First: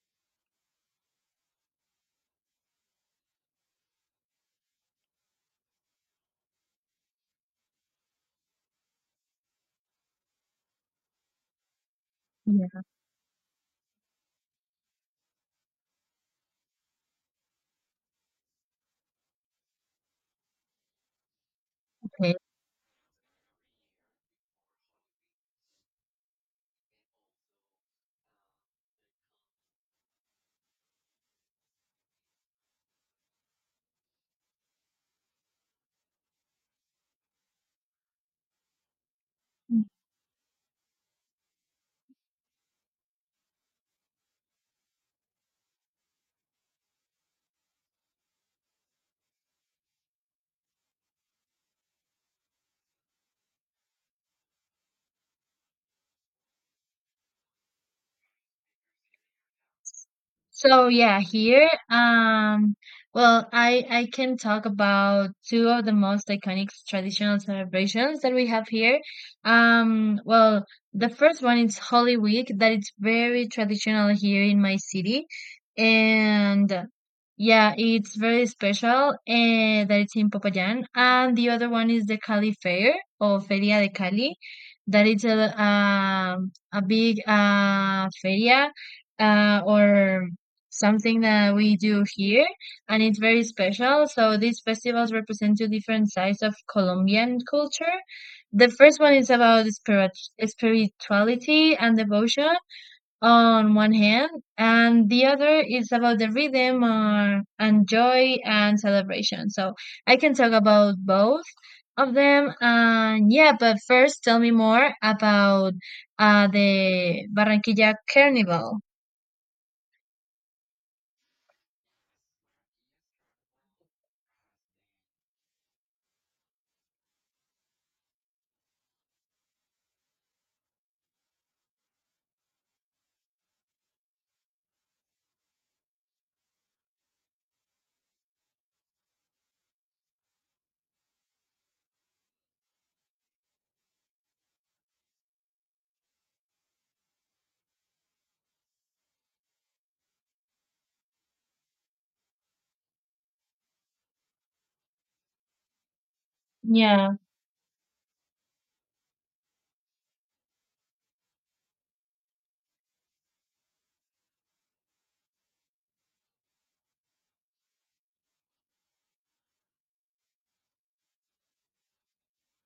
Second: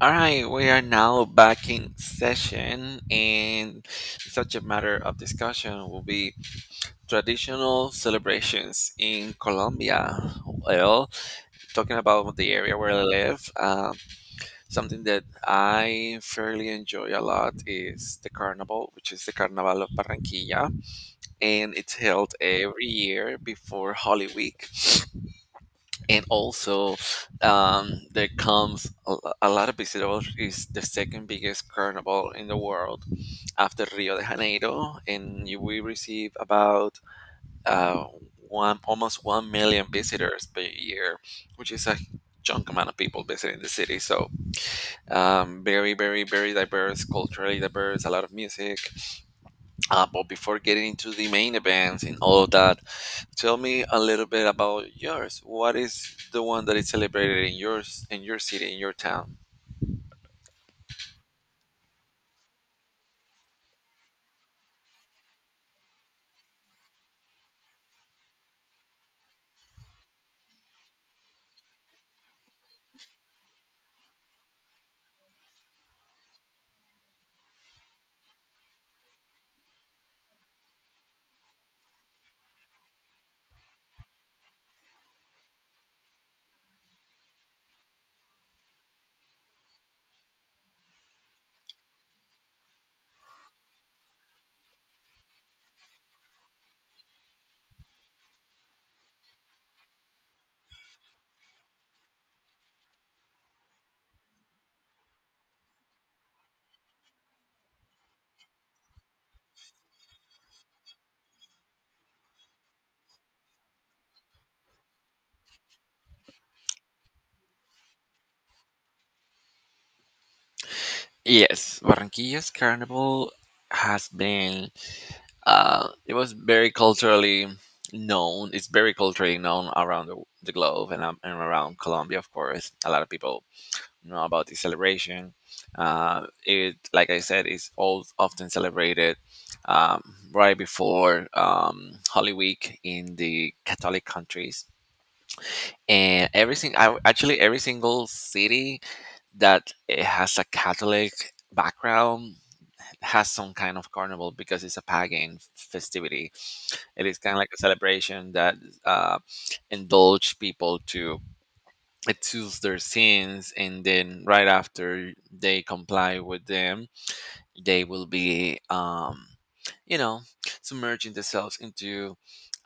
All right, we are now back in session, and such a matter of discussion will be traditional celebrations in Colombia. Well, talking about the area Yeah, where I live, something that I fairly enjoy a lot is the carnival, which is the Carnaval of Barranquilla, and it's held okay. every year before Holy Week. And also there comes a lot of visitors. Is the second biggest carnival in the world after Rio de Janeiro, and you will receive about uh, one almost 1 million visitors per year, which is a chunk amount of people visiting the city. So very very diverse, culturally diverse, a lot of music. But before getting into the main events and all of that, tell me a little bit about yours. What is the one that is celebrated in your city, in your town? So yeah, here, um, well, I can talk about two of the most iconic traditional celebrations that we have here. Um, well, the first one is Holy Week, that it's very traditional here in my city, and yeah, it's very special. And that it's in Popayán, and the other one is the Cali Fair or Feria de Cali, that it's a big feria, or something that we do here, and it's very special. So these festivals represent two different sides of Colombian culture. The first one is about spirituality and devotion on one hand, and the other is about the rhythm and joy and celebration. So I can talk about both of them. And yeah, but first tell me more about the Barranquilla Carnival. Yes, Barranquilla's carnival has been it was very culturally known. It's very culturally known around the globe and around Colombia, of course. A lot of people know about the celebration. It, like I said, is all often celebrated, um, right before Holy Week in the Catholic countries. And actually, every single city that has a Catholic background has some kind of carnival because it's a pagan festivity. It Yeah, is kind of like a celebration that uh, indulge people to excuse their sins, and then right after they comply with them, they will be, you know submerging themselves into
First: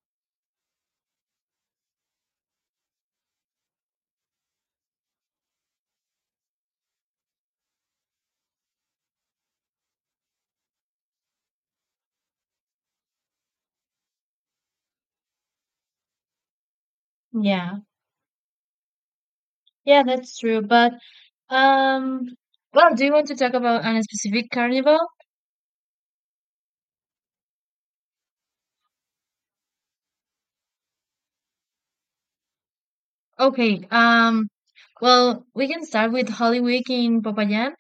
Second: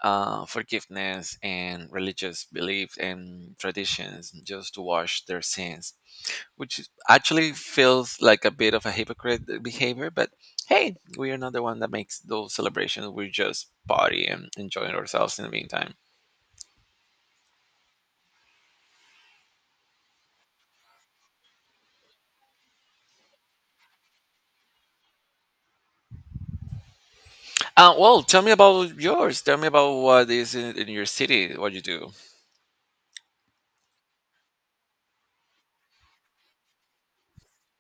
forgiveness and religious beliefs and traditions, just to wash their sins, which is- actually feels like a bit of a hypocrite behavior. But hey, we are not the one that makes those celebrations. We just party and enjoying ourselves in the meantime. yeah. Yeah, that's true. Um, do you want to talk about a specific carnival? Well, tell me about yours. Tell me about what is in your city, what you do. Okay. We can start with Holy Week in Popayan.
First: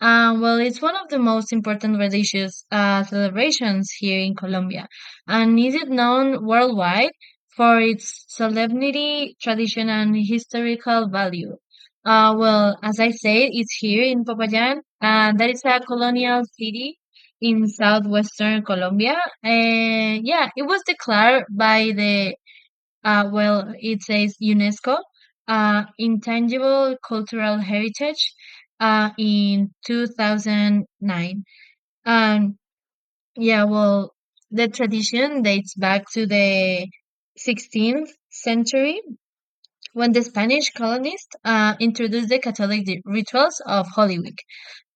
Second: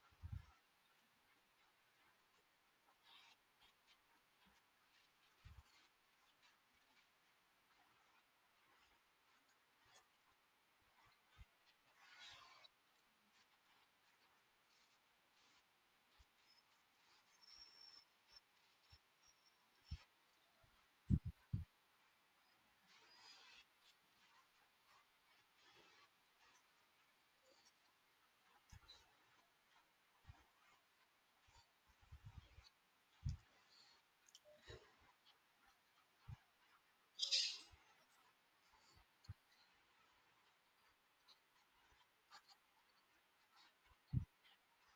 It's one of the most important religious celebrations here in Colombia, and is it known worldwide for its solemnity, tradition, and historical value. As I said, it's here in Popayan, and that is a colonial city in southwestern Colombia. And yeah, it was declared by the it says UNESCO Intangible Cultural Heritage in 2009. Um, yeah, well, the tradition dates back to the 16th century when the Spanish colonists introduced the Catholic rituals of Holy Week.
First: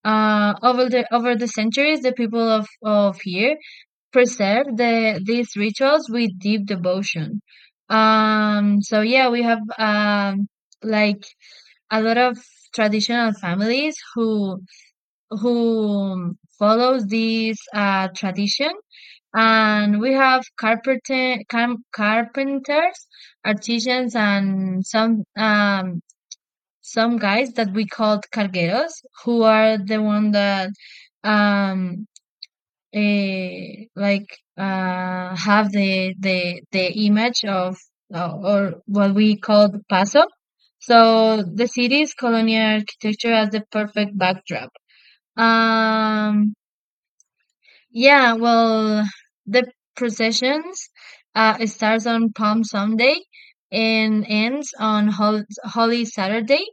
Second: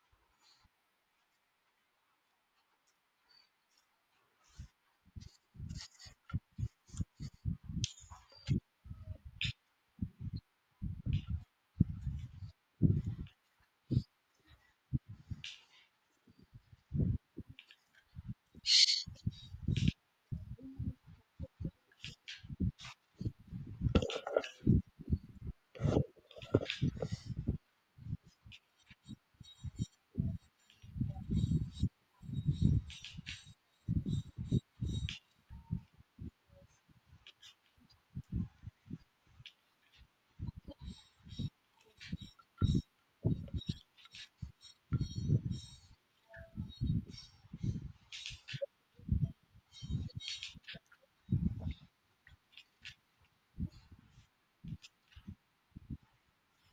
Over the centuries, the people of here preserve these rituals with deep devotion. We have like a lot of traditional families who follows this tradition, and we have carpenters, artisans, and some guys that we called cargueros, who are the one that um uh, like have the image of or what we call the paso. So the city's colonial architecture has the perfect backdrop. Um, yeah, well, the processions it starts on Palm Sunday and ends on Holy Saturday.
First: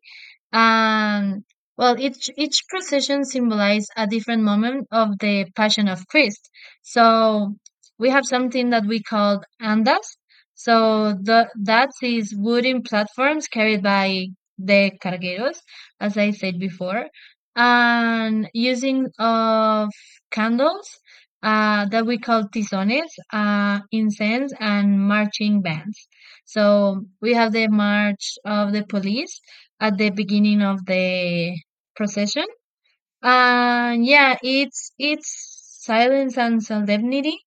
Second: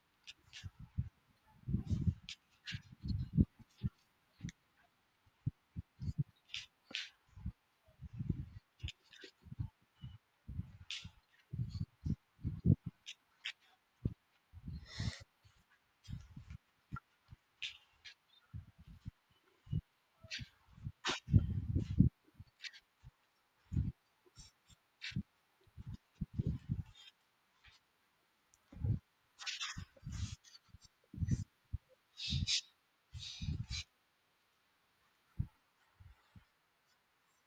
Um, each procession symbolizes a different moment of the Passion of Christ. So we have something that we call andas. So the that is wooden platforms carried by the cargueros, as I said before, and using of candles that we call tizones, incense, and marching bands. So we have the march of the police at the beginning of the procession. And yeah, it's silence and solemnity.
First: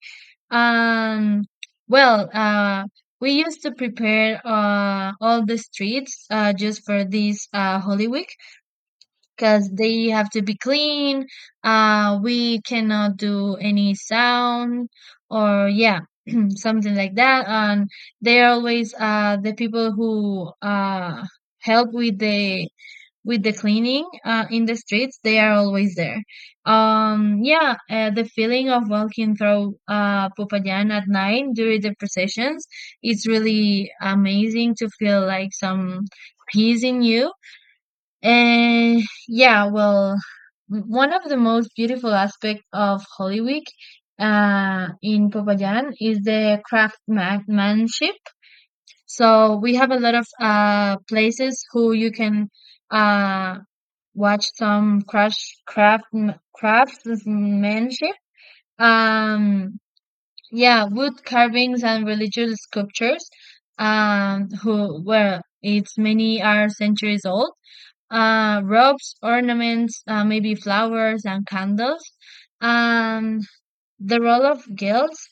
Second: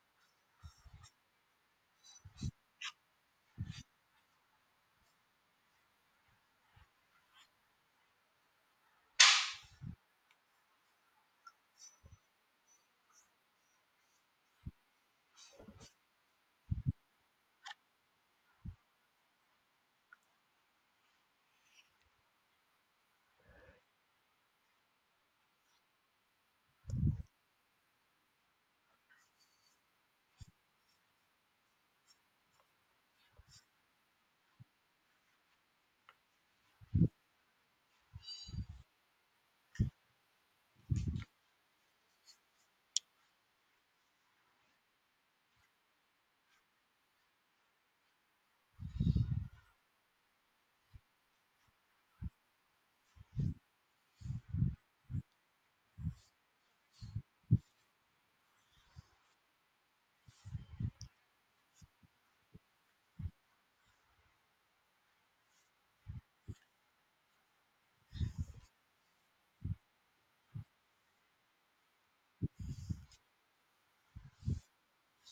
And well, uh, we used to prepare all the streets just for this Holy Week because they have to be clean. We cannot do any sound or yeah, something like that. And they are always the people who help with the cleaning in the streets, they are always there. Yeah the feeling of walking through Popayan at night during the processions, it's really amazing, to feel like some peace in you. And yeah well One of the most beautiful aspects of Holy Week in Popayan is the craftsmanship. So we have a lot of places who you can uh watch some crash craftsm craftsmanship. Um, yeah, wood carvings and religious sculptures. Who Well, it's many are centuries old. Robes, ornaments, maybe flowers and candles. Um, the role of guilds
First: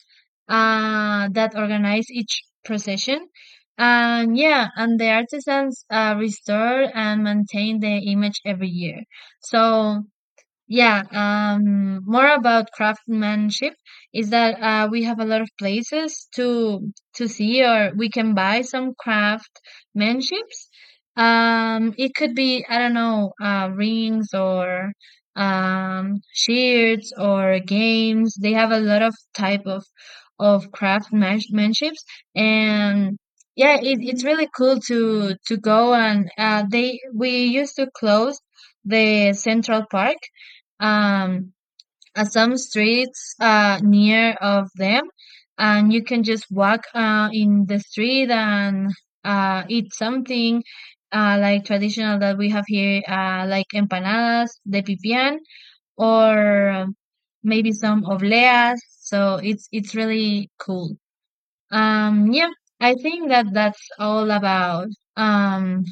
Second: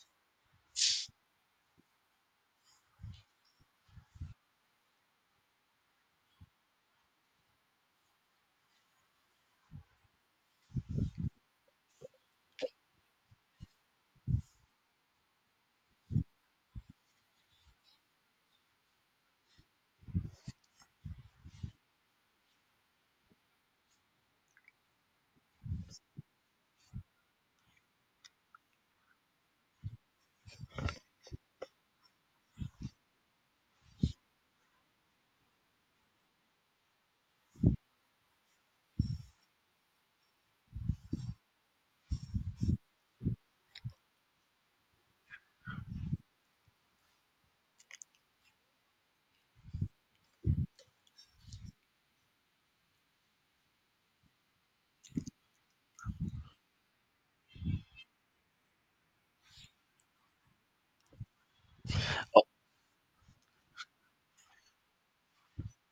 that organize each procession. And yeah, and the artisans restore and maintain the image every year. So yeah, more about craftsmanship is that we have a lot of places to see, or we can buy some craftsmanships. It could be, I don't know, rings or shields or games. They have a lot of type of craftsmanships, and yeah, it, it's really cool to go. And They, we used to close the Central Park, um some streets near of them, and you can just walk in the street and eat something like traditional that we have here, like empanadas de pipián or maybe some obleas. So it's really cool. um yeah I think that that's all about um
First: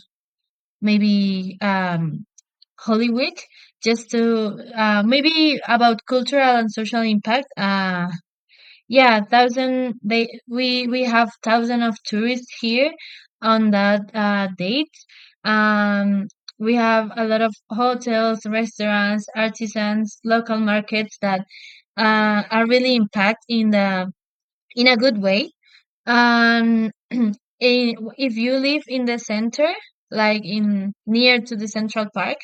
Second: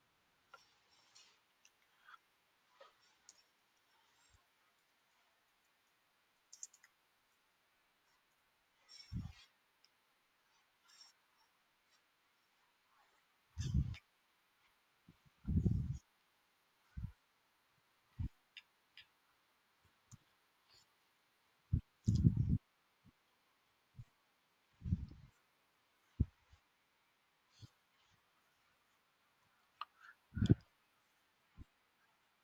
maybe Hollywood, just to maybe about cultural and social impact. Yeah, thousand they we have thousand of tourists here on that date. Um, we have a lot of hotels, restaurants, artisans, local markets that are really impact in the in a good way. Um, i- if you live in the center, like in near to the Central Park,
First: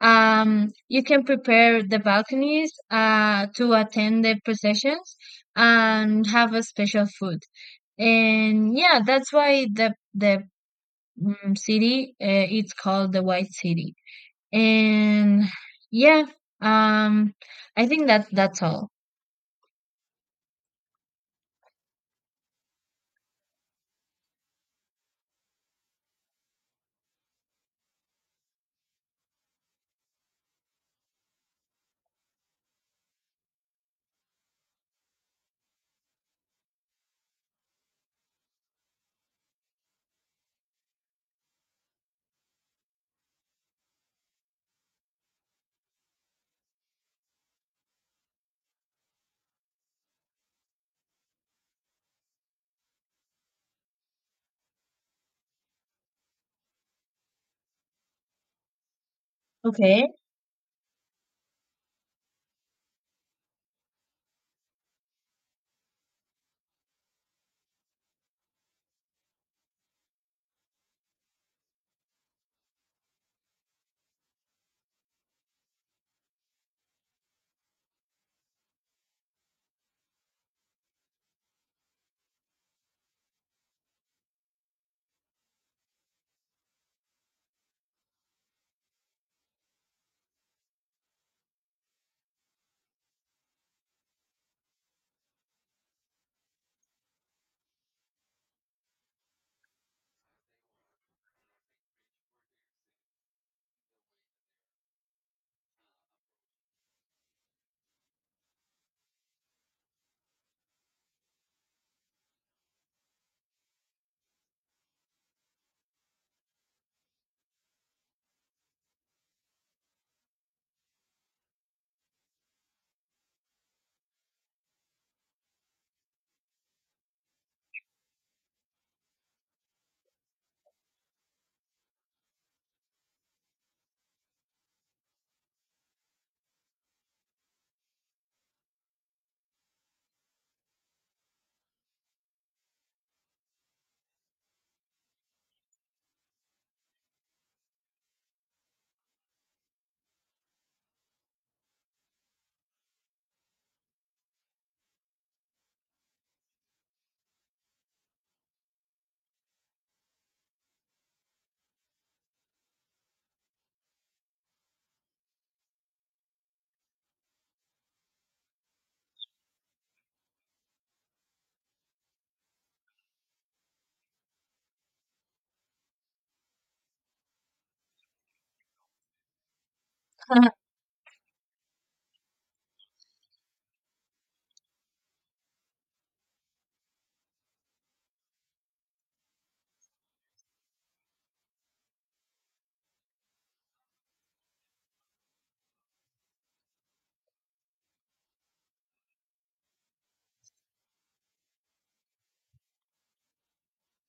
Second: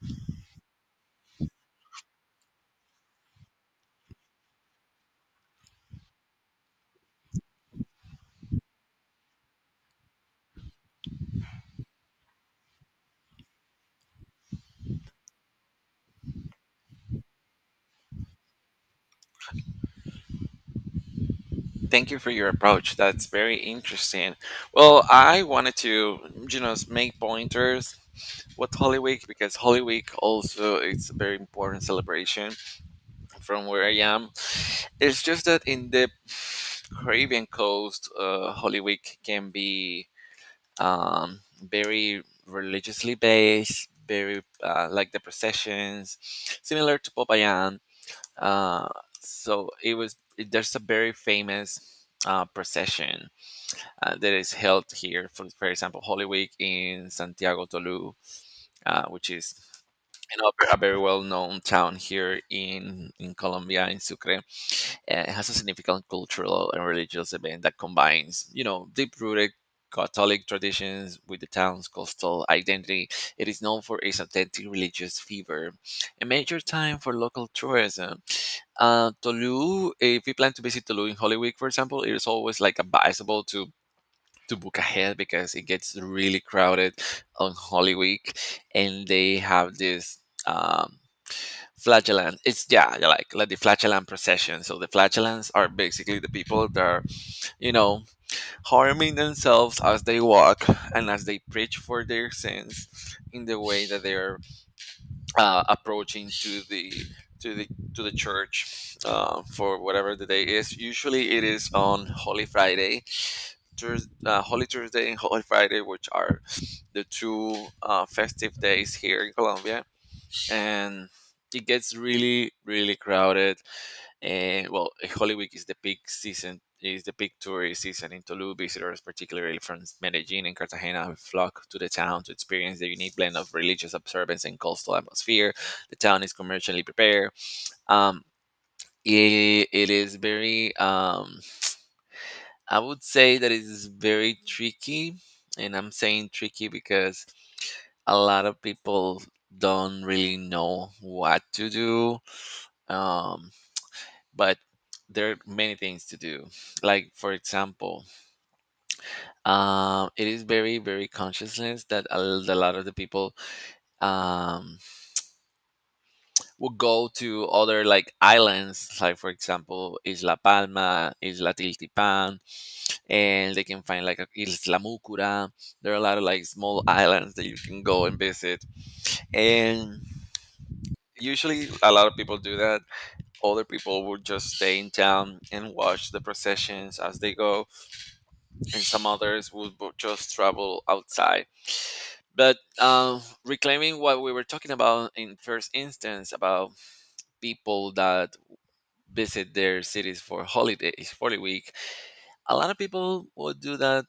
you can prepare the balconies to attend the processions and have a special food. And yeah, that's why the city, it's called the White City. And yeah, um, I think that that's all. Thank you for your approach. That's very interesting. Well, I wanted to, you know, make pointers with Holy Week, because Holy Week also is a very important celebration from where I am. It's just that in the Caribbean coast, Holy Week can be, very religiously based, very like the processions, similar to Popayan. Uh, so it was. There's a very famous procession that is held here, for example, Holy Week in Santiago Tolu, which is, Okay. you know, a very well-known town here in Colombia, in Sucre. Uh, It has a significant cultural and religious event that combines, you know, deep-rooted Catholic traditions with the town's coastal identity. It is known for its authentic religious fever, a major time for local tourism. Tolu, if you plan to visit Tolu in Holy Week, for example, it is always like advisable to book ahead because it gets really crowded on Holy Week, and they have this um, flagellant. It's yeah, yeah, like the flagellant procession. So the flagellants are basically the people that are, you know, harming themselves as they walk and as they preach for their sins in the way that they're approaching to the to the to the church for whatever the day is. Usually it is on Holy Friday, Thurs Holy Thursday and Holy Friday, which are the two festive days here in Colombia, and it gets really, really crowded. And well, Holy Week is the peak season, is the peak tourist season in Tolu. Visitors, particularly from Medellin and Cartagena, flock to the town to experience the unique blend of religious observance and coastal atmosphere. The town is commercially prepared. Um, it, it is very, I would say that it is very tricky, and I'm saying tricky because a lot of people don't really know what to do. Um, but there are many things to do. Like for example, it is very very consciousness that a lot of the people, um, will go to other like islands. Like for example, Isla Palma, Isla Tiltipan, and they can find like a Isla Mucura. There are a lot of like small islands that you can go and visit, and usually a lot of people do that. Other people would just stay in town and watch the processions as they go, and some others would just travel outside. But reclaiming what we were talking about in first instance about people that visit their cities for holidays, for the week, a lot of people would do that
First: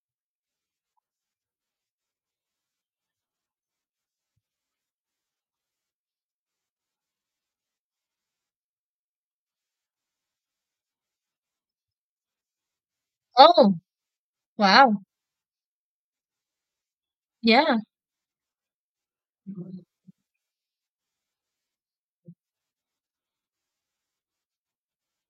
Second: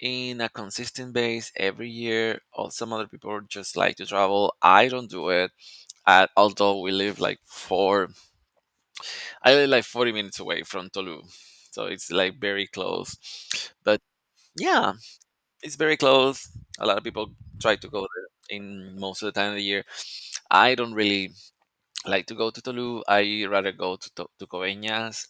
in a consistent base every year. Or some other people just like to travel. I don't do it. Although we live like four, I live like 40 minutes away from Tolu, so it's like very close. Oh, But yeah, wow. it's very close. A lot of people try Yeah. to go there in most of the time of the year. I don't really like to go to Tulum. I rather go to Coveñas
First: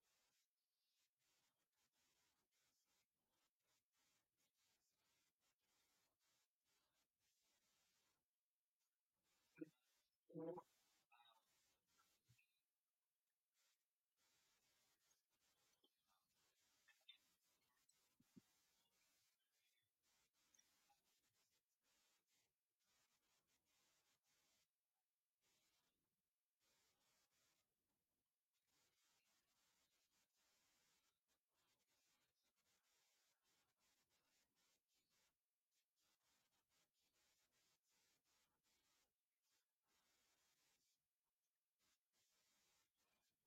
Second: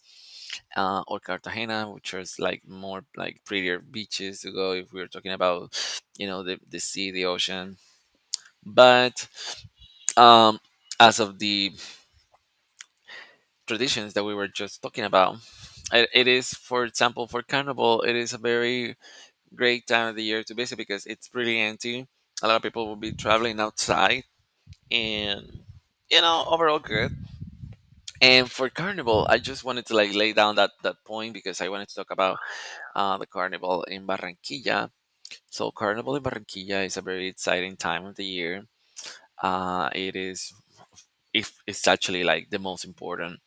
or Cartagena, which is like more like prettier beaches to go if we're talking about, you know, the sea, the ocean. But um, as of the traditions that we were just talking about. It is, for example, for Carnival, it is a very great time of the year to visit because it's pretty empty. A lot of people will be traveling outside, and you know, overall good. And for carnival, I just wanted to like lay down that point because I wanted to talk about the carnival in Barranquilla. So carnival in Barranquilla is a very exciting time of the year. It is, if it's actually like the most important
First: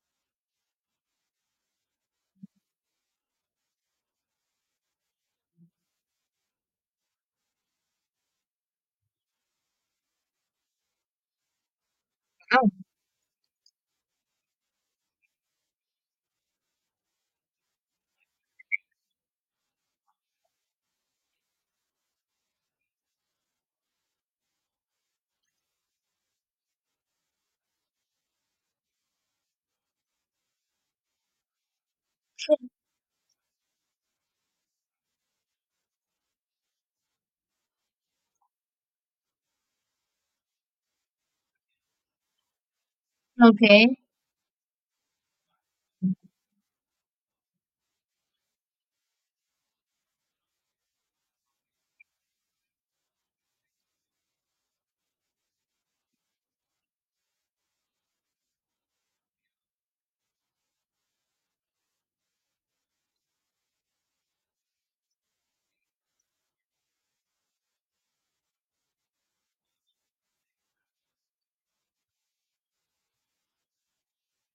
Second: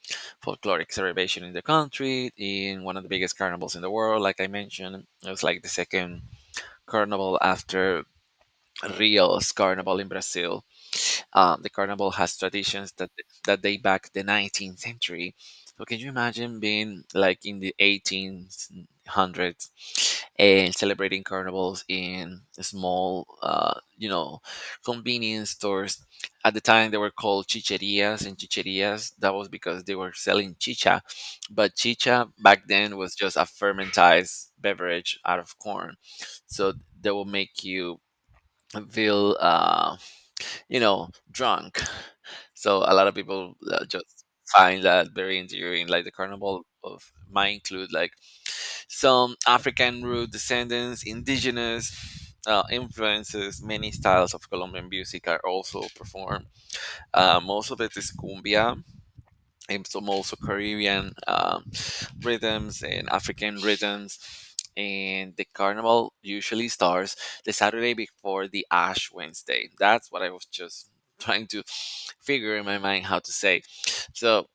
folkloric celebration in the country, in one of the biggest carnivals in the world. Like I mentioned, it was like the second carnival after Rio's carnival in Brazil. The carnival has Wow. traditions that date back the 19th century. So can you imagine being like in the 1800s and celebrating carnivals in small, you know, convenience stores? At the time, they were called chicherias and chicherias. That was because they were selling chicha, but chicha back then was just a fermented beverage out of corn. So they will make you feel, you know, drunk. So a lot of people Okay. just find that very endearing. Like the carnival of might include like some African root descendants, indigenous influences. Many styles of Colombian music are also performed. Most of it is cumbia, and some also Caribbean rhythms and African rhythms. And the carnival usually starts the Saturday before the Ash Wednesday. That's what I was just trying to figure in my mind how to say. So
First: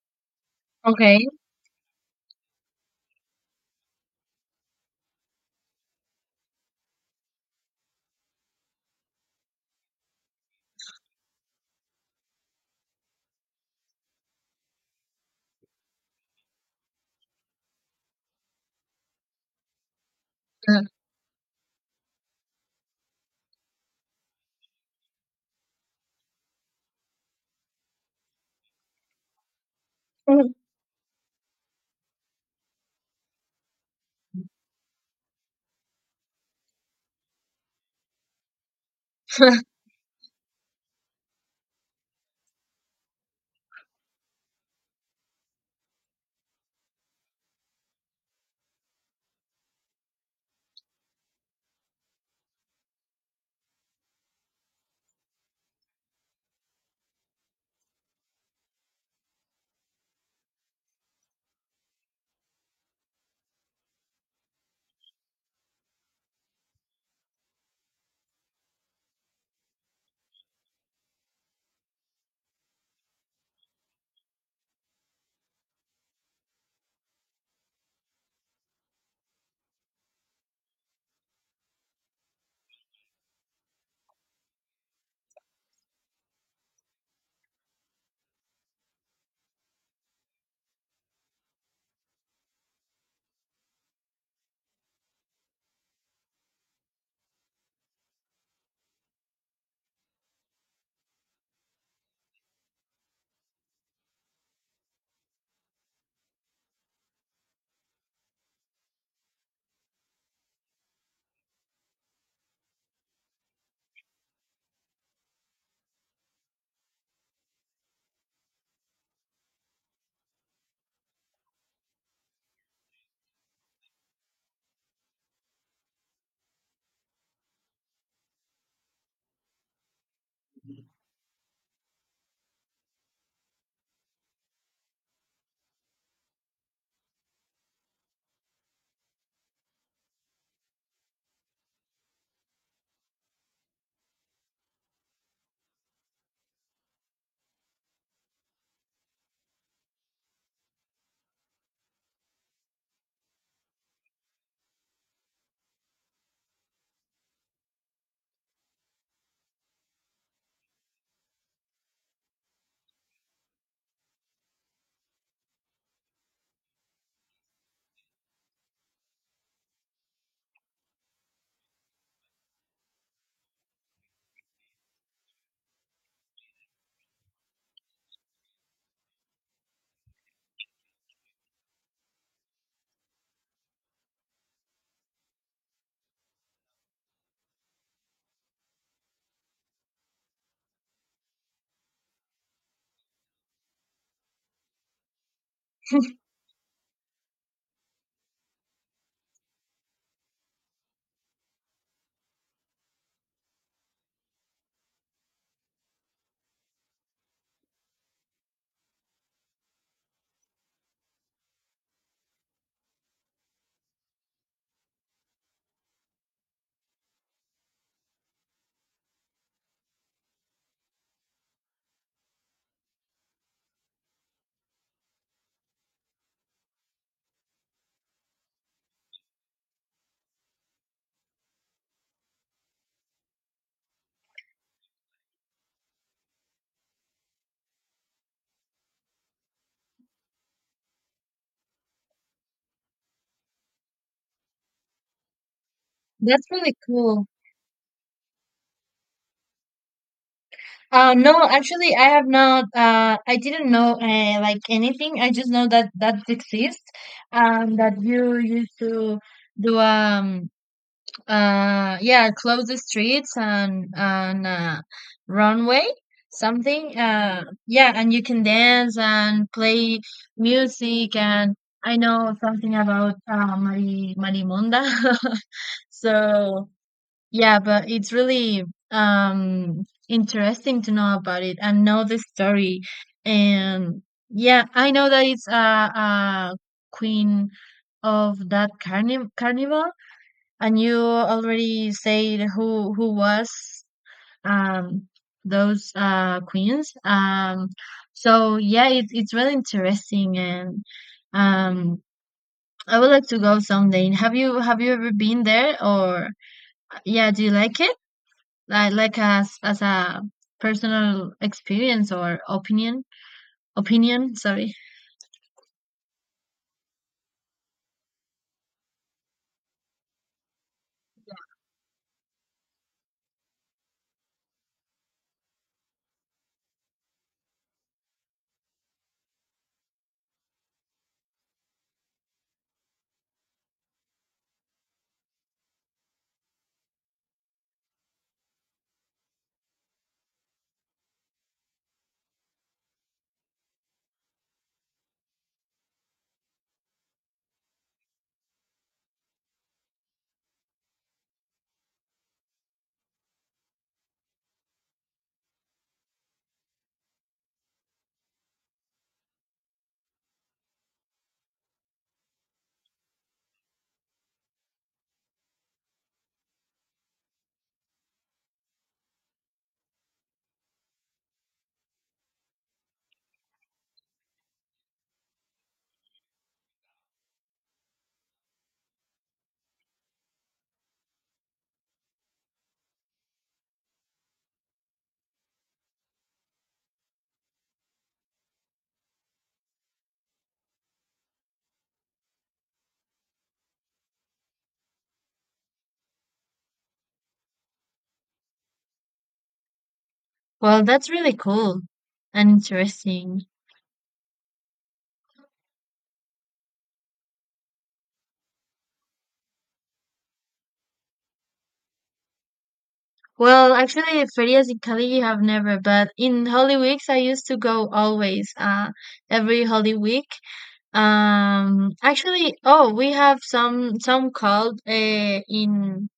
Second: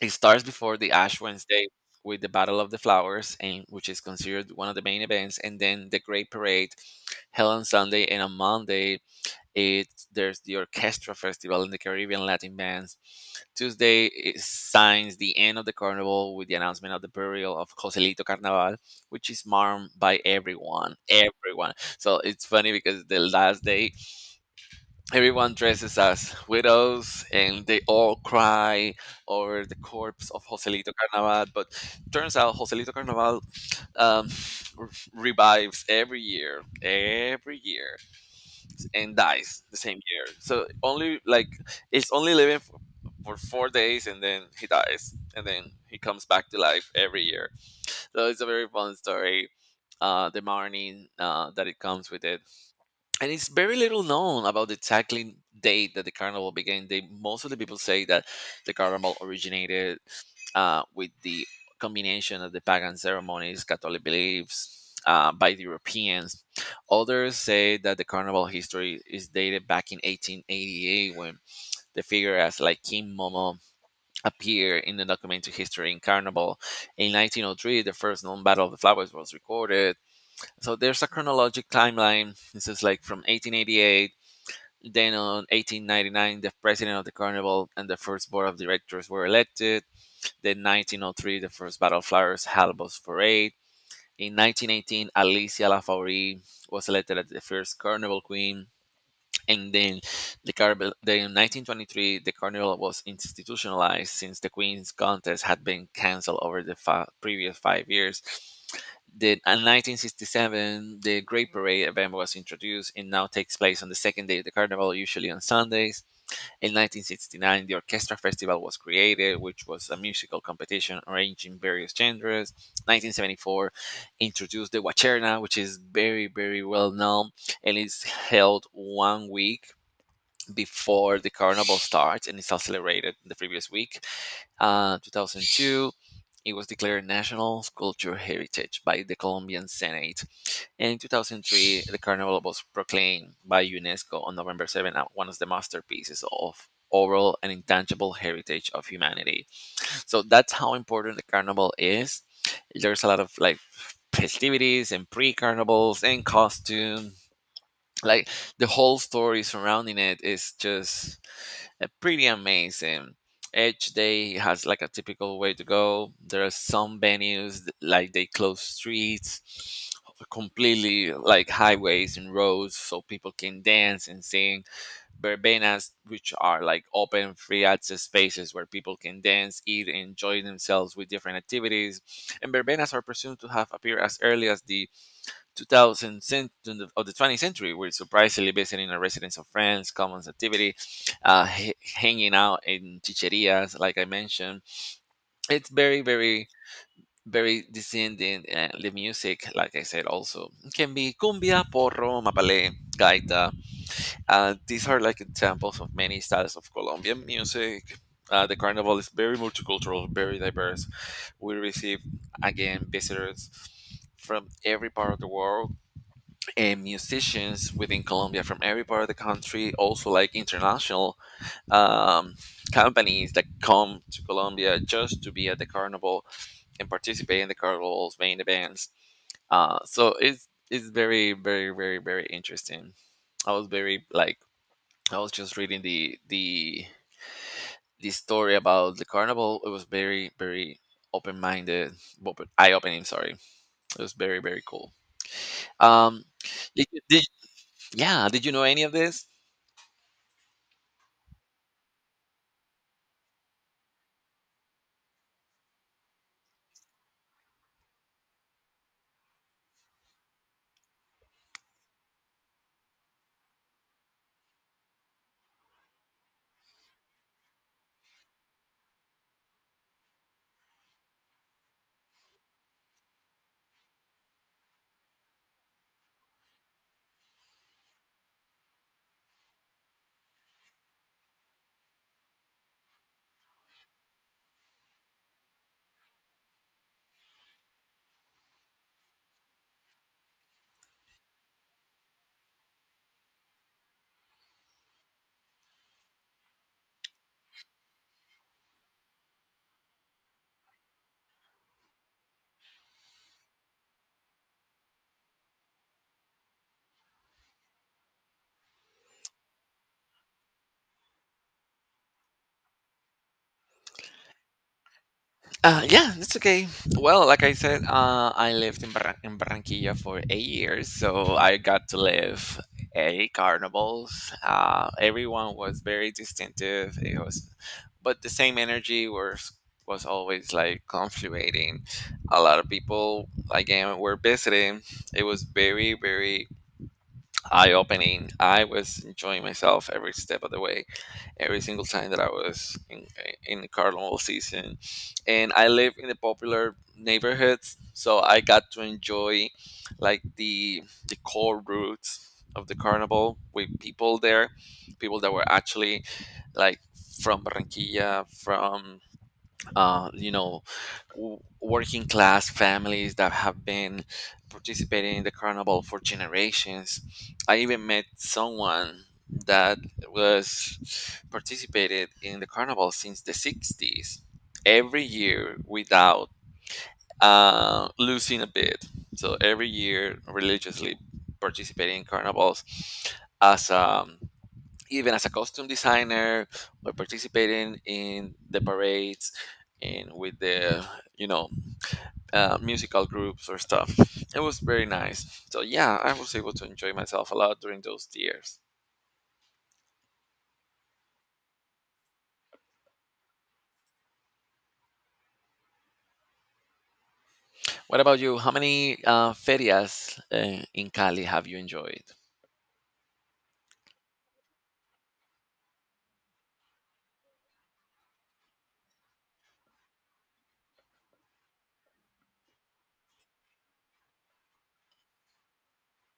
it starts before the Okay. Ash Wednesday with the Battle of the Flowers, and which is considered one of the main events, and then the Great Parade held on Sunday. And on Monday, it's there's the Orchestra Festival and the Caribbean Latin Bands. Tuesday is, signs the end of the carnival with the announcement of the burial of Joselito Carnaval, which is marked by Uh, everyone, everyone. So it's funny because the last day everyone dresses as widows and they all cry over the corpse of Joselito Carnaval. But turns out Joselito Carnaval, um, revives every year, every year, and dies the same year. So only like it's only living for 4 days and then he dies and then he comes back to life every year. So it's a very fun story. The morning that it comes with it, and it's very little known about the exactly date that the carnival began. They most of the people say that the carnival originated with the combination of the pagan ceremonies, Catholic beliefs by the Europeans. Others say that the carnival history is dated back in 1888, when the figure as like King Momo appeared in the documentary history in carnival. In 1903, the first known Battle of the Flowers was recorded. So there's a chronologic timeline. This is like from 1888, then, on 1899, the president of the carnival and the first board of directors were elected. Then, 1903, the first battle flyers, Halbos Parade. In 1918, Alicia Lafaure was elected as the first carnival queen. And then the Carmel, then in 1923, the carnival was institutionalized since the Queen's contest had been canceled over the previous 5 years. The in 1967, the Great Parade event was introduced and now takes place on the second day of the carnival, usually on Sundays. In 1969, the Orchestra Festival was created, which was a musical competition arranging various genres. 1974 introduced the Wacherna, which is very, very well known, and it's held 1 week before the carnival starts and is celebrated the previous week. 2002, it was declared National Cultural Heritage by the Colombian Senate. And in 2003, the carnival was proclaimed by UNESCO on November 7 as one of the masterpieces of oral and intangible heritage of humanity. So that's how important the carnival is. There's a lot of festivities and pre-carnivals and costume. Like the whole story surrounding it is just pretty amazing. Each day has like a typical way to go. There are some venues like they close streets completely, like highways and roads, so people can dance and sing. Verbenas, which are like open, free access spaces where people can dance, eat, and enjoy themselves with different activities. And verbenas are presumed to have appeared as early as the 2000th cent- of the 20th century, were surprisingly visiting a residence of friends, commons activity, hanging out in chicherias, like I mentioned. It's very, very, very descending. The music, like I said, also can be cumbia, porro, mapalé, gaita. These are like examples of many styles of Colombian music. The carnival is very multicultural, very diverse. We receive again visitors from every part of the world and musicians within Colombia from every part of the country, also like international um, companies that come to Colombia just to be at the carnival and participate in the carnival's main events. So it's very very very very interesting. I was very I was just reading the story about the carnival. It was very very open minded, eye opening. Sorry, it was very very cool. Um, that's really did, you- did, cool. yeah, did you know any of this? No, actually, I have not. I didn't know anything. I just know that that exists, that you used to do yeah close the streets, and runway something. Yeah and you can dance and play music. And I know something about Marimunda. So yeah, but it's really interesting to know about it and know the story. And yeah, I know that it's a queen of that carnival, and you already said who was um those queens. It's really interesting, and um I would like to go someday. Have you ever been there? Or yeah, do you like it? Like as a personal experience or opinion opinion sorry Yeah, that's okay. Well, like I said, uh, I lived in in Barranquilla for 8 years, so I got to live eight carnivals. Everyone was very distinctive. But the same energy was always like confluating. A lot of people again were visiting. It was very very eye opening. I was enjoying myself every step of the way, every single time that I was in the carnival season. And I live in the popular neighborhoods, so I got to enjoy like the the core roots of the carnival with people there, people that were actually like from Barranquilla, from you know, working class families that have been participating in the carnival for generations. I even met someone that was participated in the carnival since the 60s every year without losing a bit. So every year religiously participating in carnivals as a, even as a costume designer or participating in the parades and with the, you know, musical groups or stuff. It was very nice, so yeah, I was able to enjoy myself a lot during those years. Well, that's really cool and interesting. What about you, how many ferias in Cali have you enjoyed? Well, actually, ferias in Cali, have never, but in Holy Weeks I used to go always. Every Holy Week. Actually, oh, we have some called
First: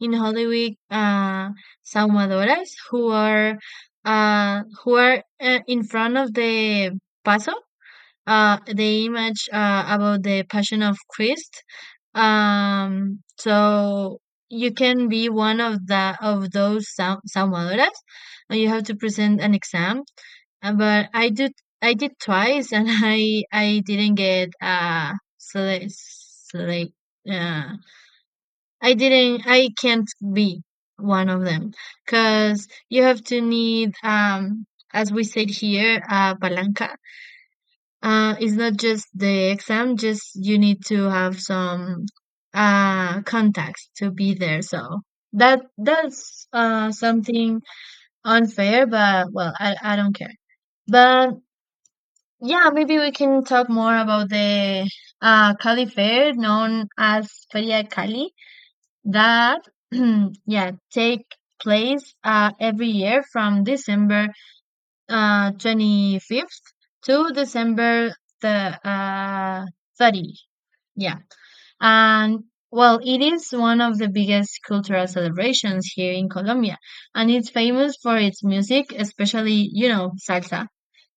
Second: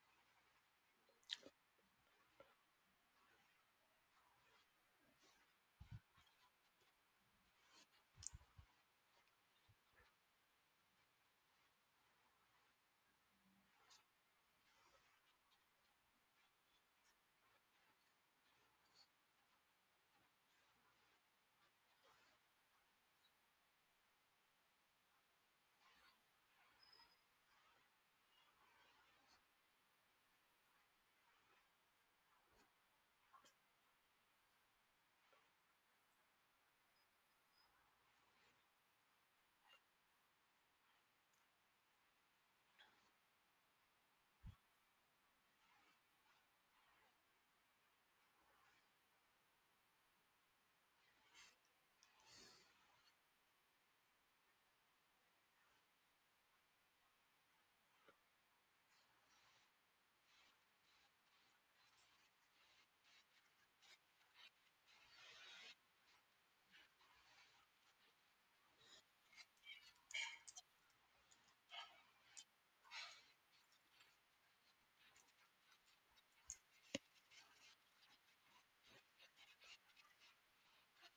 in Holy Week saumadoras, who are in front of the paso, the image about the Passion of Christ. So you can be one of the of those salvadoras, and you have to present an exam. But I did twice, and I didn't get select. Uh, I didn't. I can't be one of them because you have to need as we said here palanca. It's not just the exam, just you need to have some contacts to be there. So that that's something unfair, but well, I don't care. But yeah, maybe we can talk more about the Cali Fair, known as Feria Cali, that yeah take place every year from December 25th to December the 30th. Yeah. And well, it is one of the biggest cultural celebrations here in Colombia, and it's famous for its music, especially, you know, salsa.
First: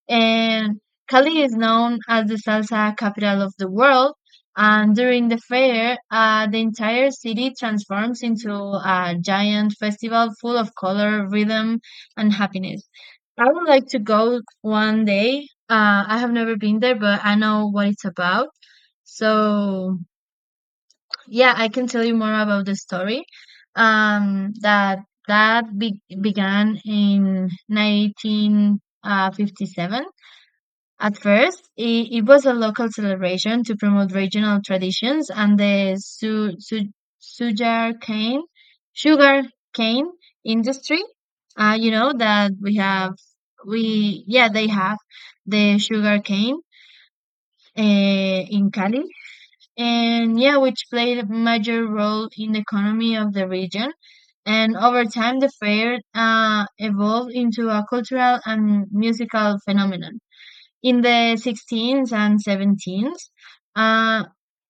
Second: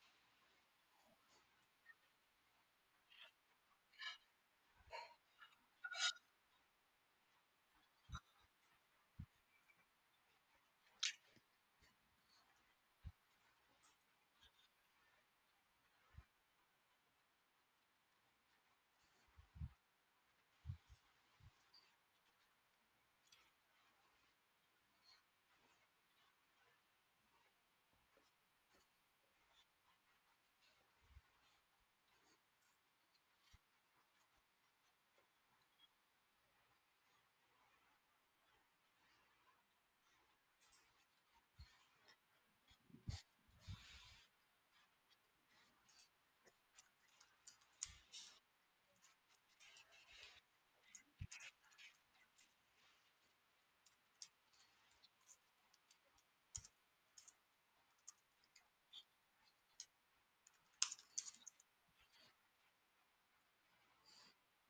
And Cali is known as the salsa capital of the world, and during the fair, the entire city transforms into a giant festival full of color, rhythm, and happiness. I would like to go one day. I have never been there, but I know what it's about. So yeah, I can tell you more about the story. Um, that that be began in 1957. At first, it was a local celebration to promote regional traditions, and the su su sugar cane, sugar cane industry. You know that we have, we yeah, they have the sugar cane in Cali, and yeah, which played a major role in the economy of the region. And over time, the fair evolved into a cultural and musical phenomenon in the 16s and 17s, uh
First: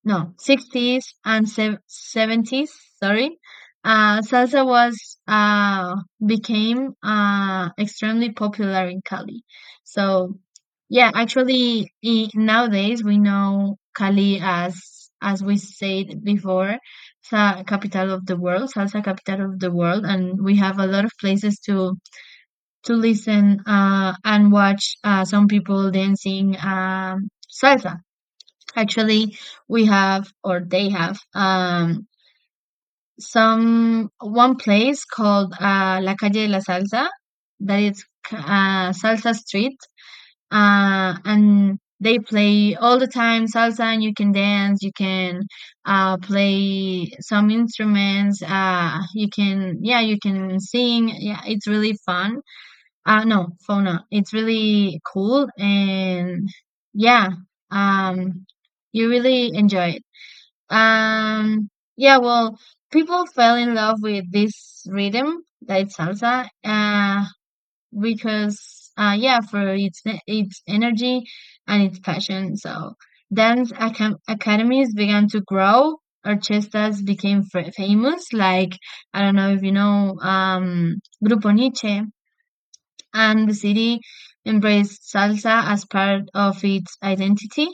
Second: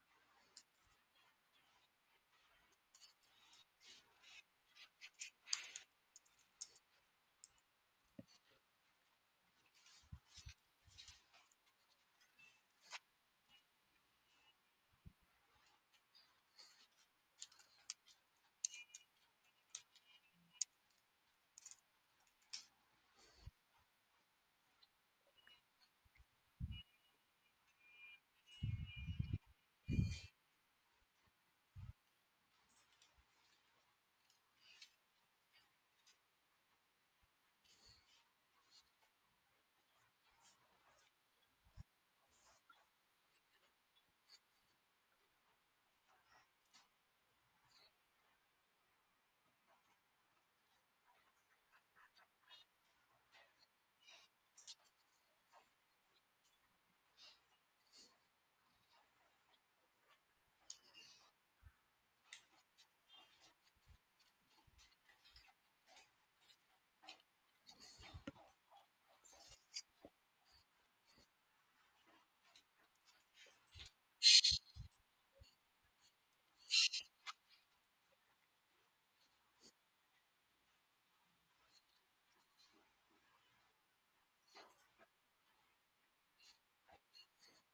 no 60s and sev 70s, sorry. Salsa was became extremely popular in Cali. So yeah, actually, I, nowadays we know Cali as we said before, sa capital of the world, salsa capital of the world. And we have a lot of places to listen and watch some people dancing salsa. Actually, we have or they have some one place called La Calle de la Salsa, that is Salsa Street, and they play all the time salsa, and you can dance, you can play some instruments, you can yeah, you can sing. Yeah, it's really fun no, fauna. It's really cool, and yeah, um, you really enjoy it. Um, yeah, well, people fell in love with this rhythm that it's salsa, because yeah, for its energy and its passion. So dance acam academies began to grow. Orchestras became fa famous, like, I don't know if you know, Grupo Nietzsche, and the city embraced salsa as part of its identity.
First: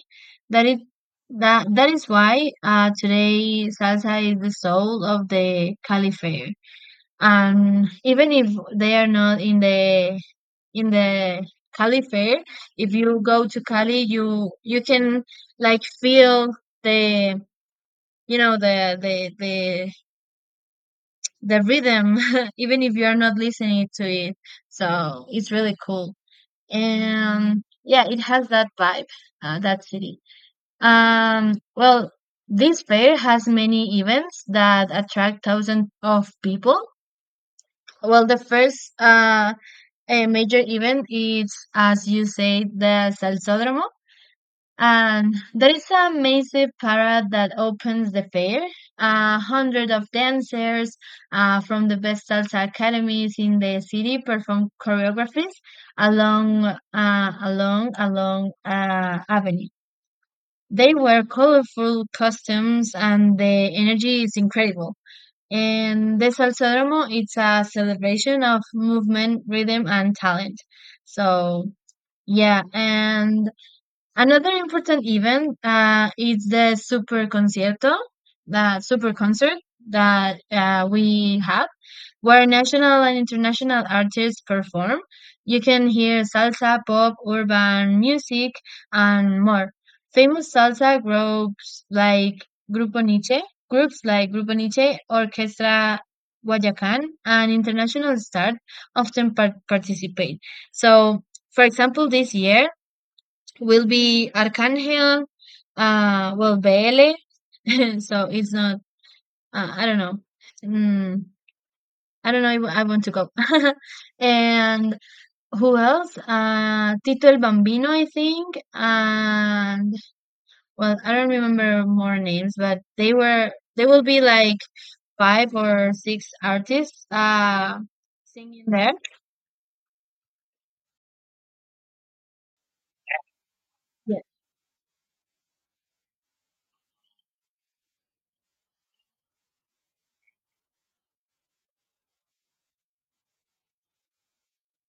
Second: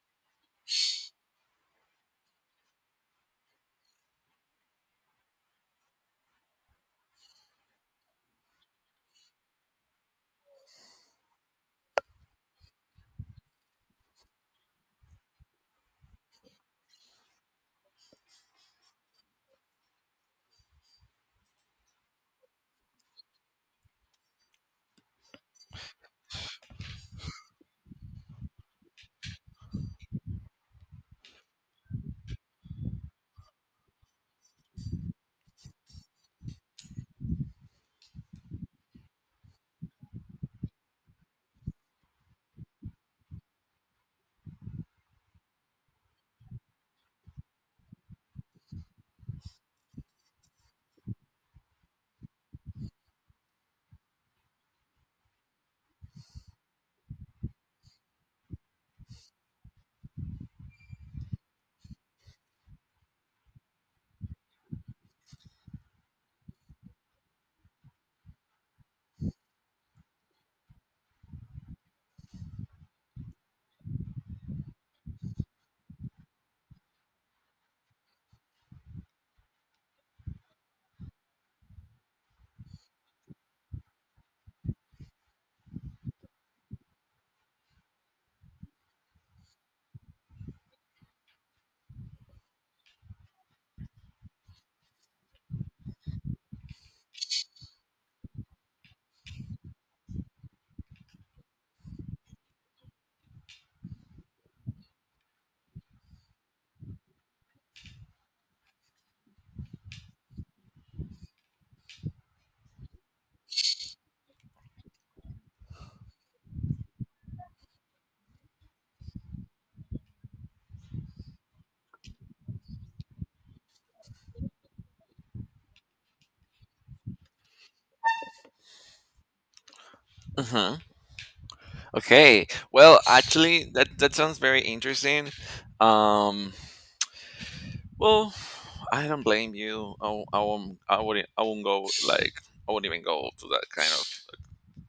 That it that That is why today salsa is the soul of the caliphate. And even if they are not in the caliphate, if you go to Cali, you can like feel the you know the rhythm even if you are not listening to it. So it's really cool. And yeah, it has that vibe, that city. Well, this fair has many events that attract thousands of people. Well, the first major event is, as you say, the Salsódromo. And there is a massive parade that opens the fair. 100 of dancers from the best salsa academies in the city perform choreographies along avenue. They wear colorful costumes, and the energy is incredible. And the Salsódromo it's a celebration of movement, rhythm, and talent. So yeah, and another important event is the Super Concierto, the Super Concert that we have, where national and international artists perform. You can hear salsa, pop, urban music, and more. Famous salsa groups like Grupo Nietzsche, groups like Grupo Nietzsche, Orquestra Guayacán, and international stars often participate. So, for example, this year, will be Arcángel, well, Bele, so it's not, I don't know. Mm, I don't know if I want to go. And who else? Tito el Bambino, I think. And, well, I don't remember more names, but they will be like five or six artists singing there. Hmm, okay, well actually that that Yeah. sounds very interesting. um well, I don't blame you. I won't go, I won't even go to that kind of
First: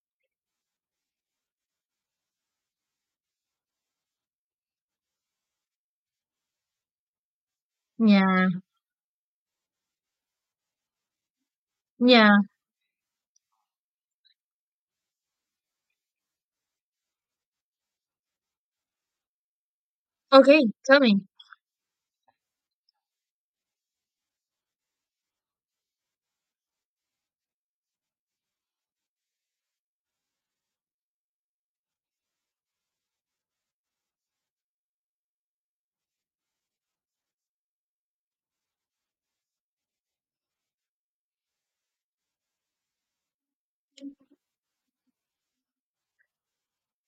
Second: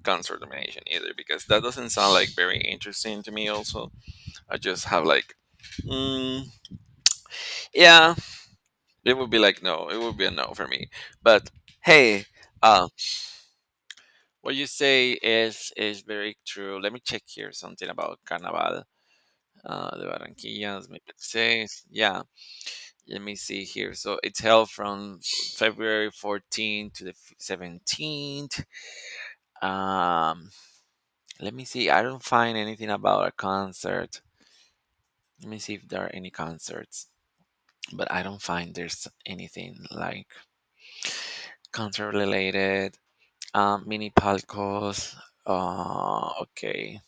concert nomination either, because that doesn't sound like very interesting to me also. I just have like, mm, yeah, Yeah. it would be like no, it would be a no for me. But hey, Yeah. uh, what you say is very true. Let me check here something about carnaval, the Okay. Barranquillas, Tell maybe it me. says. Yeah, let me see here. So it's held from February 14th to the 17th. Um, Let me see. I don't find anything about a concert. Let me see if there are any concerts, but I don't find there's anything like concert related. Mini palcos. Okay,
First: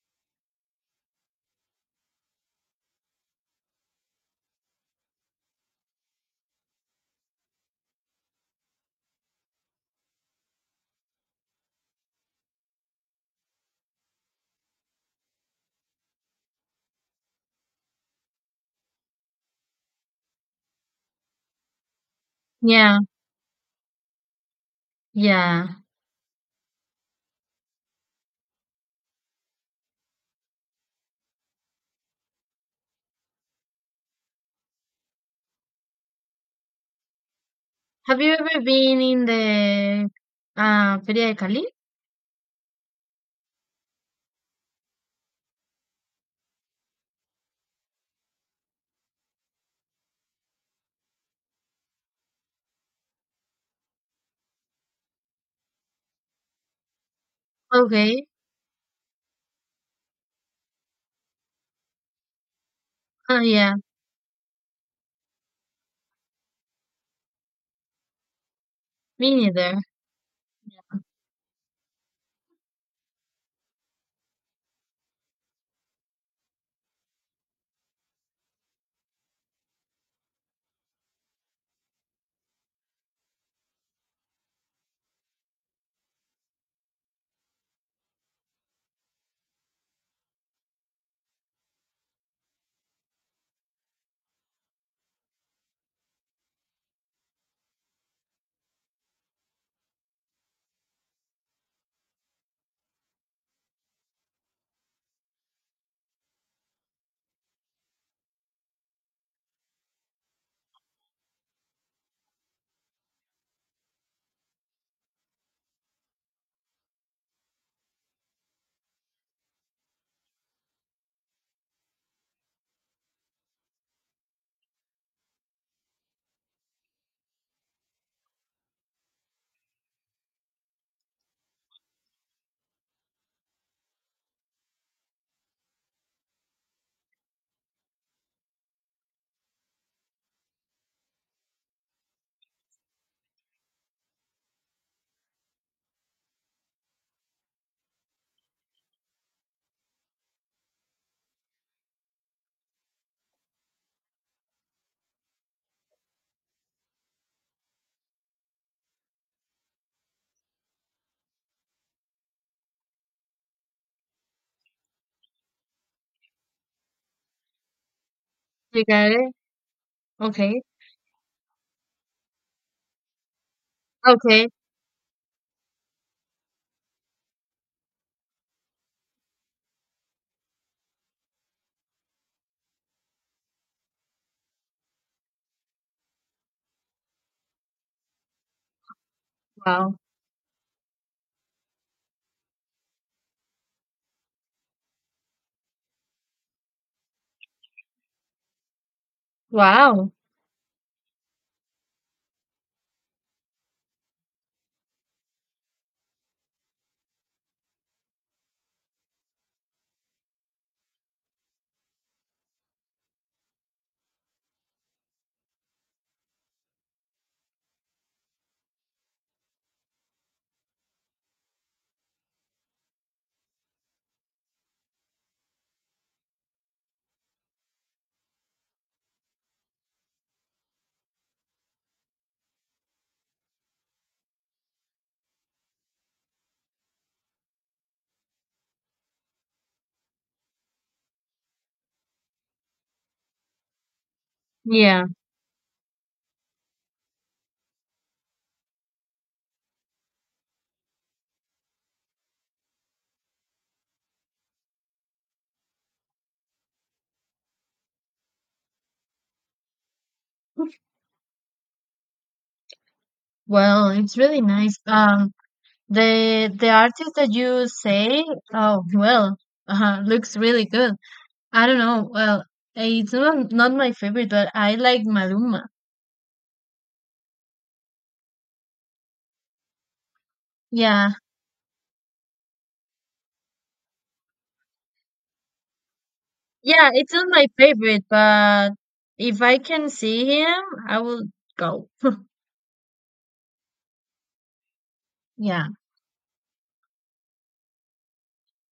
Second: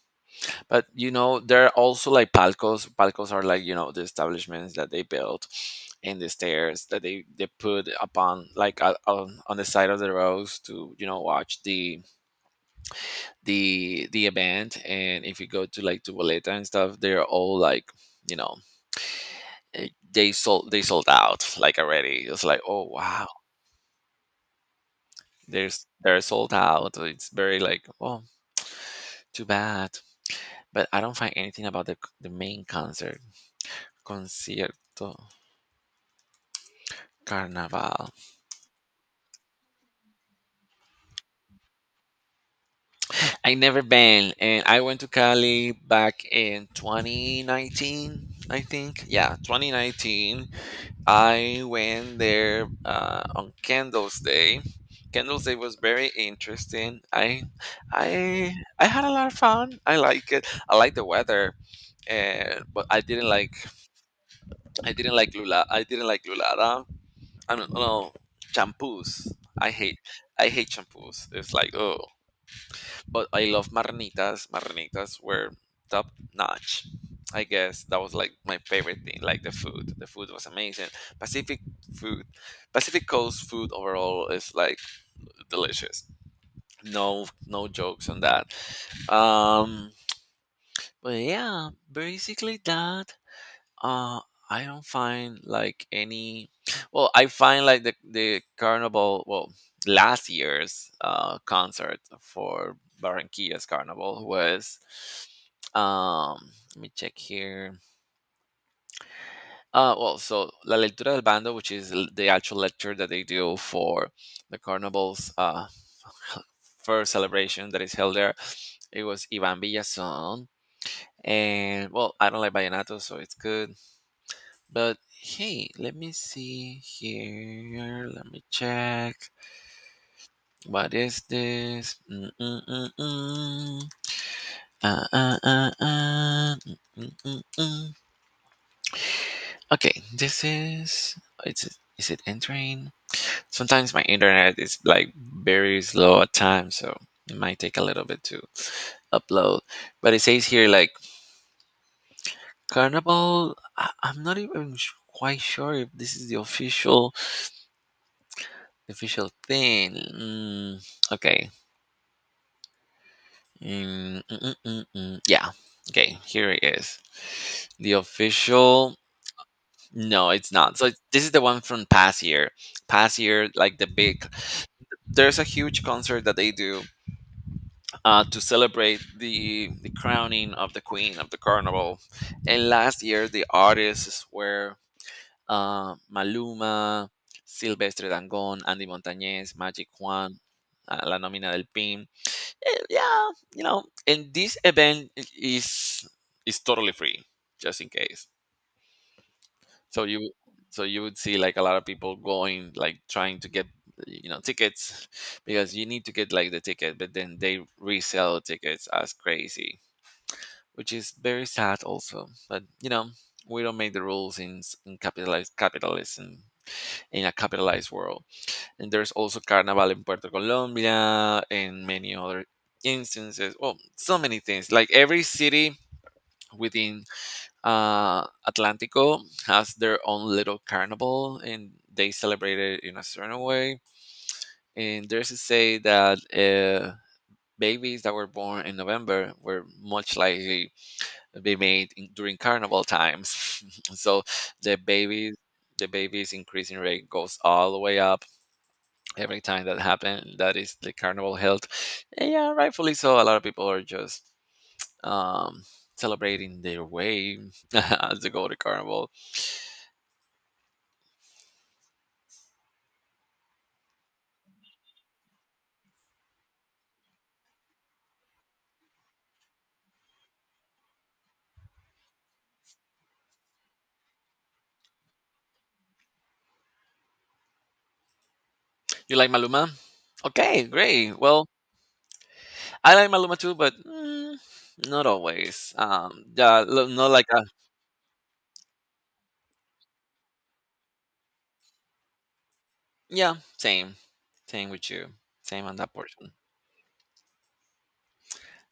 but you know there are also like palcos. Palcos are like, you know, the establishments that they built in the stairs that they put upon, like on the side of the roads to, you know, watch the event. And if you go to like to Valeta and stuff, they're all like, you know, uh, they sold out like already. It's like, oh Yeah. wow, Yeah. there's they're sold out. It's very like, oh, too bad. But I don't find anything about the main concert, concierto carnaval. Have you ever been in the Feria de Cali? I never been, and I went to Cali back in 2019, I think. Yeah, 2019 I went there on Candles Day. Candles Day was very interesting. Okay. I I had a lot of fun. I like it. I like the weather. And But I didn't Oh like, yeah, I didn't like lula I didn't like lulada. I don't know, shampoos. me I neither. hate I hate shampoos. It's like, oh, but I love marnitas. Marnitas were top notch. I guess that was like my favorite thing, like the food. The food was amazing. Pacific food, Pacific Coast food overall is like delicious. No, no jokes on that. Um, but yeah, basically that. Uh, I don't find like any. Well, I find like the carnival. Well, last year's concert for Barranquilla's carnival was. Um, Let me check here. Well, so La Lectura del Bando, which is the actual lecture that they do for the carnival's first celebration that is held there, it was Ivan Villazón. And well, I don't like vallenato, so it's good. But hey, let me see here. Let me check. What is this? Mm-mm-mm-mm. Uh, uh, uh, uh. Mm-mm-mm-mm. Okay, this is. It's, is it entering? Sometimes my internet is like very slow at times, so it might take a little bit to upload. But it says here like Carnival. I'm not even quite sure if this is the official, official thing. Okay. Mm. Yeah. Okay. Here it is. The You official. got it? No, it's Okay. not. So this is the one from past year. Past year, like the big. Okay. There's a huge concert that they do to celebrate the crowning of the queen of the carnival. And last year, the artists were Maluma, Silvestre Dangond, Andy Montañez, Magic Wow. Juan, La Nómina del Pin. Yeah, you know, and this event is totally free, just in case. So Wow. you so you would see like a lot of people going like trying to get, you know, tickets because you need to get like the ticket, but then they resell tickets as crazy, which is very sad also. But you know, we don't make the rules in in capitalized capitalism, in a capitalized world. And there's also Carnival in Puerto Colombia and many other instances. Well, so many things. Like every city within Atlantico has their own little carnival and they celebrate it in a certain way. And there's a say that babies that were born in November were much likely to be made during carnival times. So the Yeah. babies the babies increasing rate goes all the way up every time that happened, that is the carnival held. And yeah, rightfully so, a lot of people are just um celebrating their way as they go to carnival. Well, it's really nice. The artist that you say, oh well, looks really good. I don't know. Well, it's not not my favorite, but I like Maluma. You like Maluma? Okay, Yeah. great. Well, I like Maluma too, but not always. Yeah, Not it's like not a, my favorite, but if I can see him, I will go. yeah, same, same with you, same Yeah. on that portion,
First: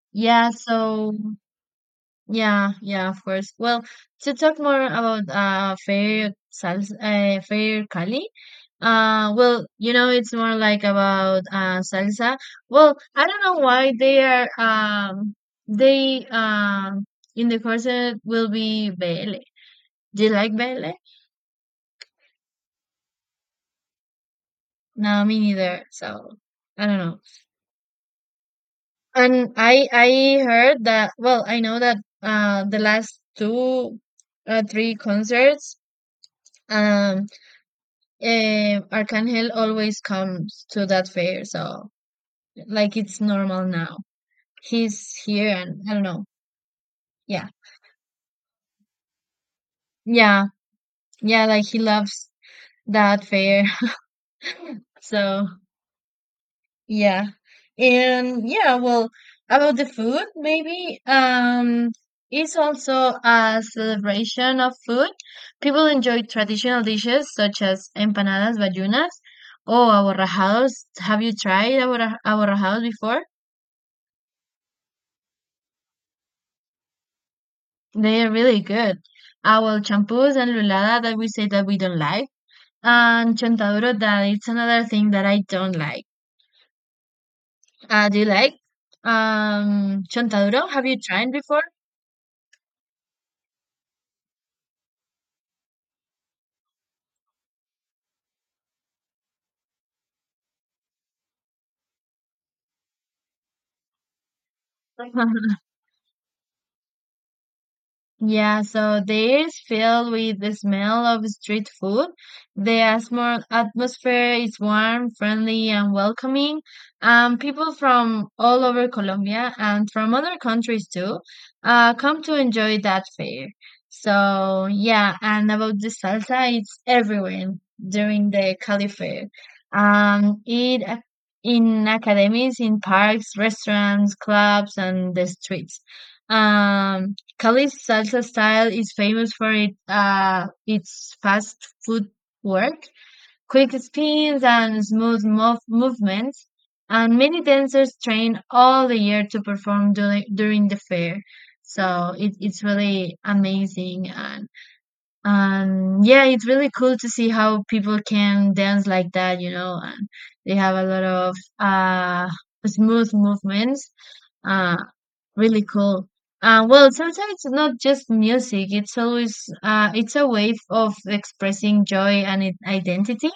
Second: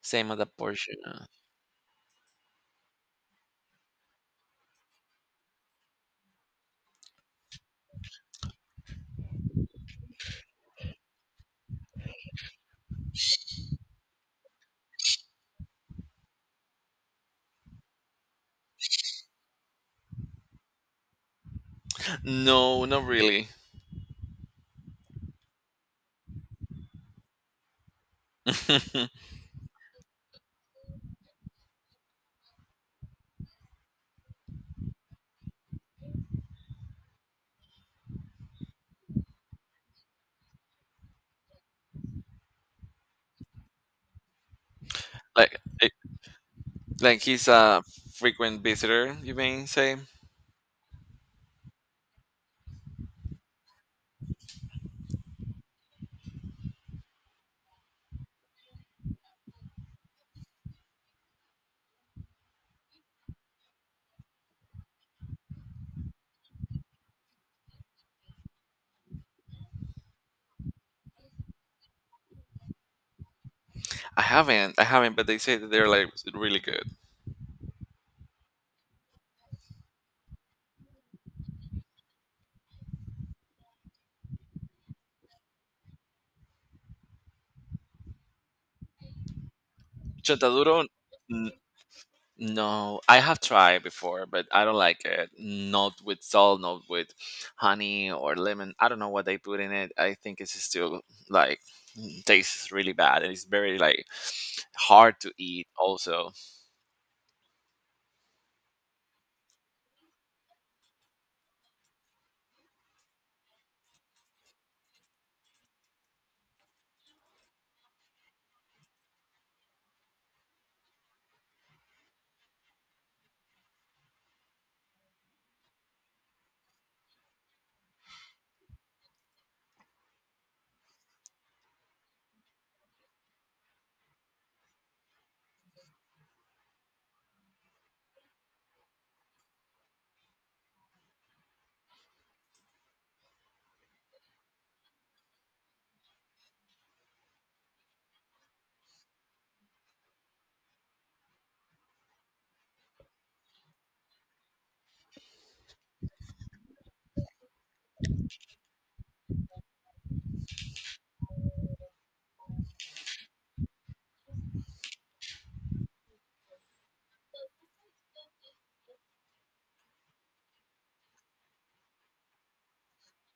same on Yeah, that portion. so yeah, yeah, of course. Well, to talk more about fair salsa, fair Cali. You know, it's more like about salsa. Well, I don't know why they in the corset will be baile. Do you like baile? No, not really. No, me neither. So I don't know. And I heard that. Well, I know that the last two three concerts um Arcangel always comes to that fair, so like it's normal now. He's here, like eh, and I don't know. like he's Yeah, a frequent visitor, you may say. yeah, yeah. Like he loves that fair, so yeah, and yeah. Well, about the food, maybe it's also a celebration of food. People enjoy traditional dishes such as empanadas vallunas or aborrajados. Have you tried aborrajados before? I haven't, but they say that they're like really good. They're really good. Our champús and lulada that we say that we don't like, and chontaduro that it's another thing that I don't like. Do you like chontaduro? Chontaduro, Have you tried n- before? no, I have tried before, but I don't like it. Not with salt, not with honey or lemon. I don't know what they put in it. I think it's still like tastes really bad, and it's very like hard to eat. Also, Yeah, so the air is filled with the smell of street food. The atmosphere is warm, friendly, and welcoming. People from all over Colombia and from other countries too come to enjoy that fair. So, yeah, and about the salsa, it's everywhere during the Cali fair. Um, it ac- in academies, in parks, restaurants, clubs, and the streets. Um, Cali's salsa style is famous for it, its fast footwork, quick spins, and smooth movements. And many dancers train all the year to perform during the fair. So it's really amazing. And yeah, it's really cool to see how people can dance like that, you know, and they have a lot of smooth movements. Uh, Really cool. Sometimes it's not just music. It's always it's a way of expressing joy and identity.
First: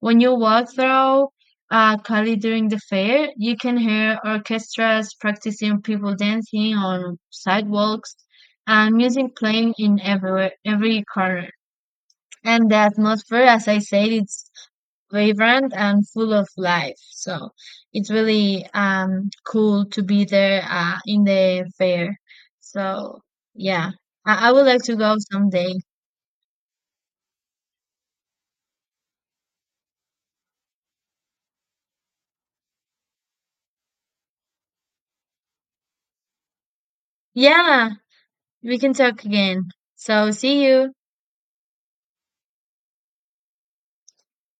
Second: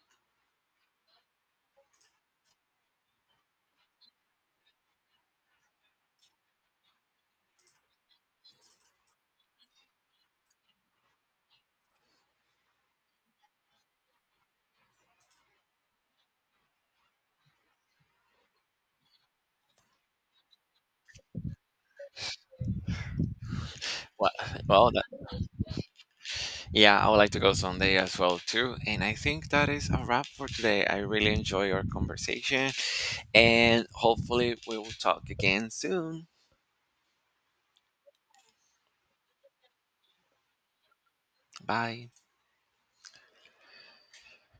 When you walk through Cali during the fair, you can hear orchestras practicing, people dancing on sidewalks, and music playing in everywhere, every corner. And the atmosphere, as I said, it's vibrant and full of life. So it's really cool to be there in the fair. So yeah, well, I would like well, to go that- someday. yeah, I would like to go someday as well too. And I think that is a wrap for today. I really enjoy our conversation, and hopefully we will talk again soon. Yeah, we can talk again. So see you. Bye.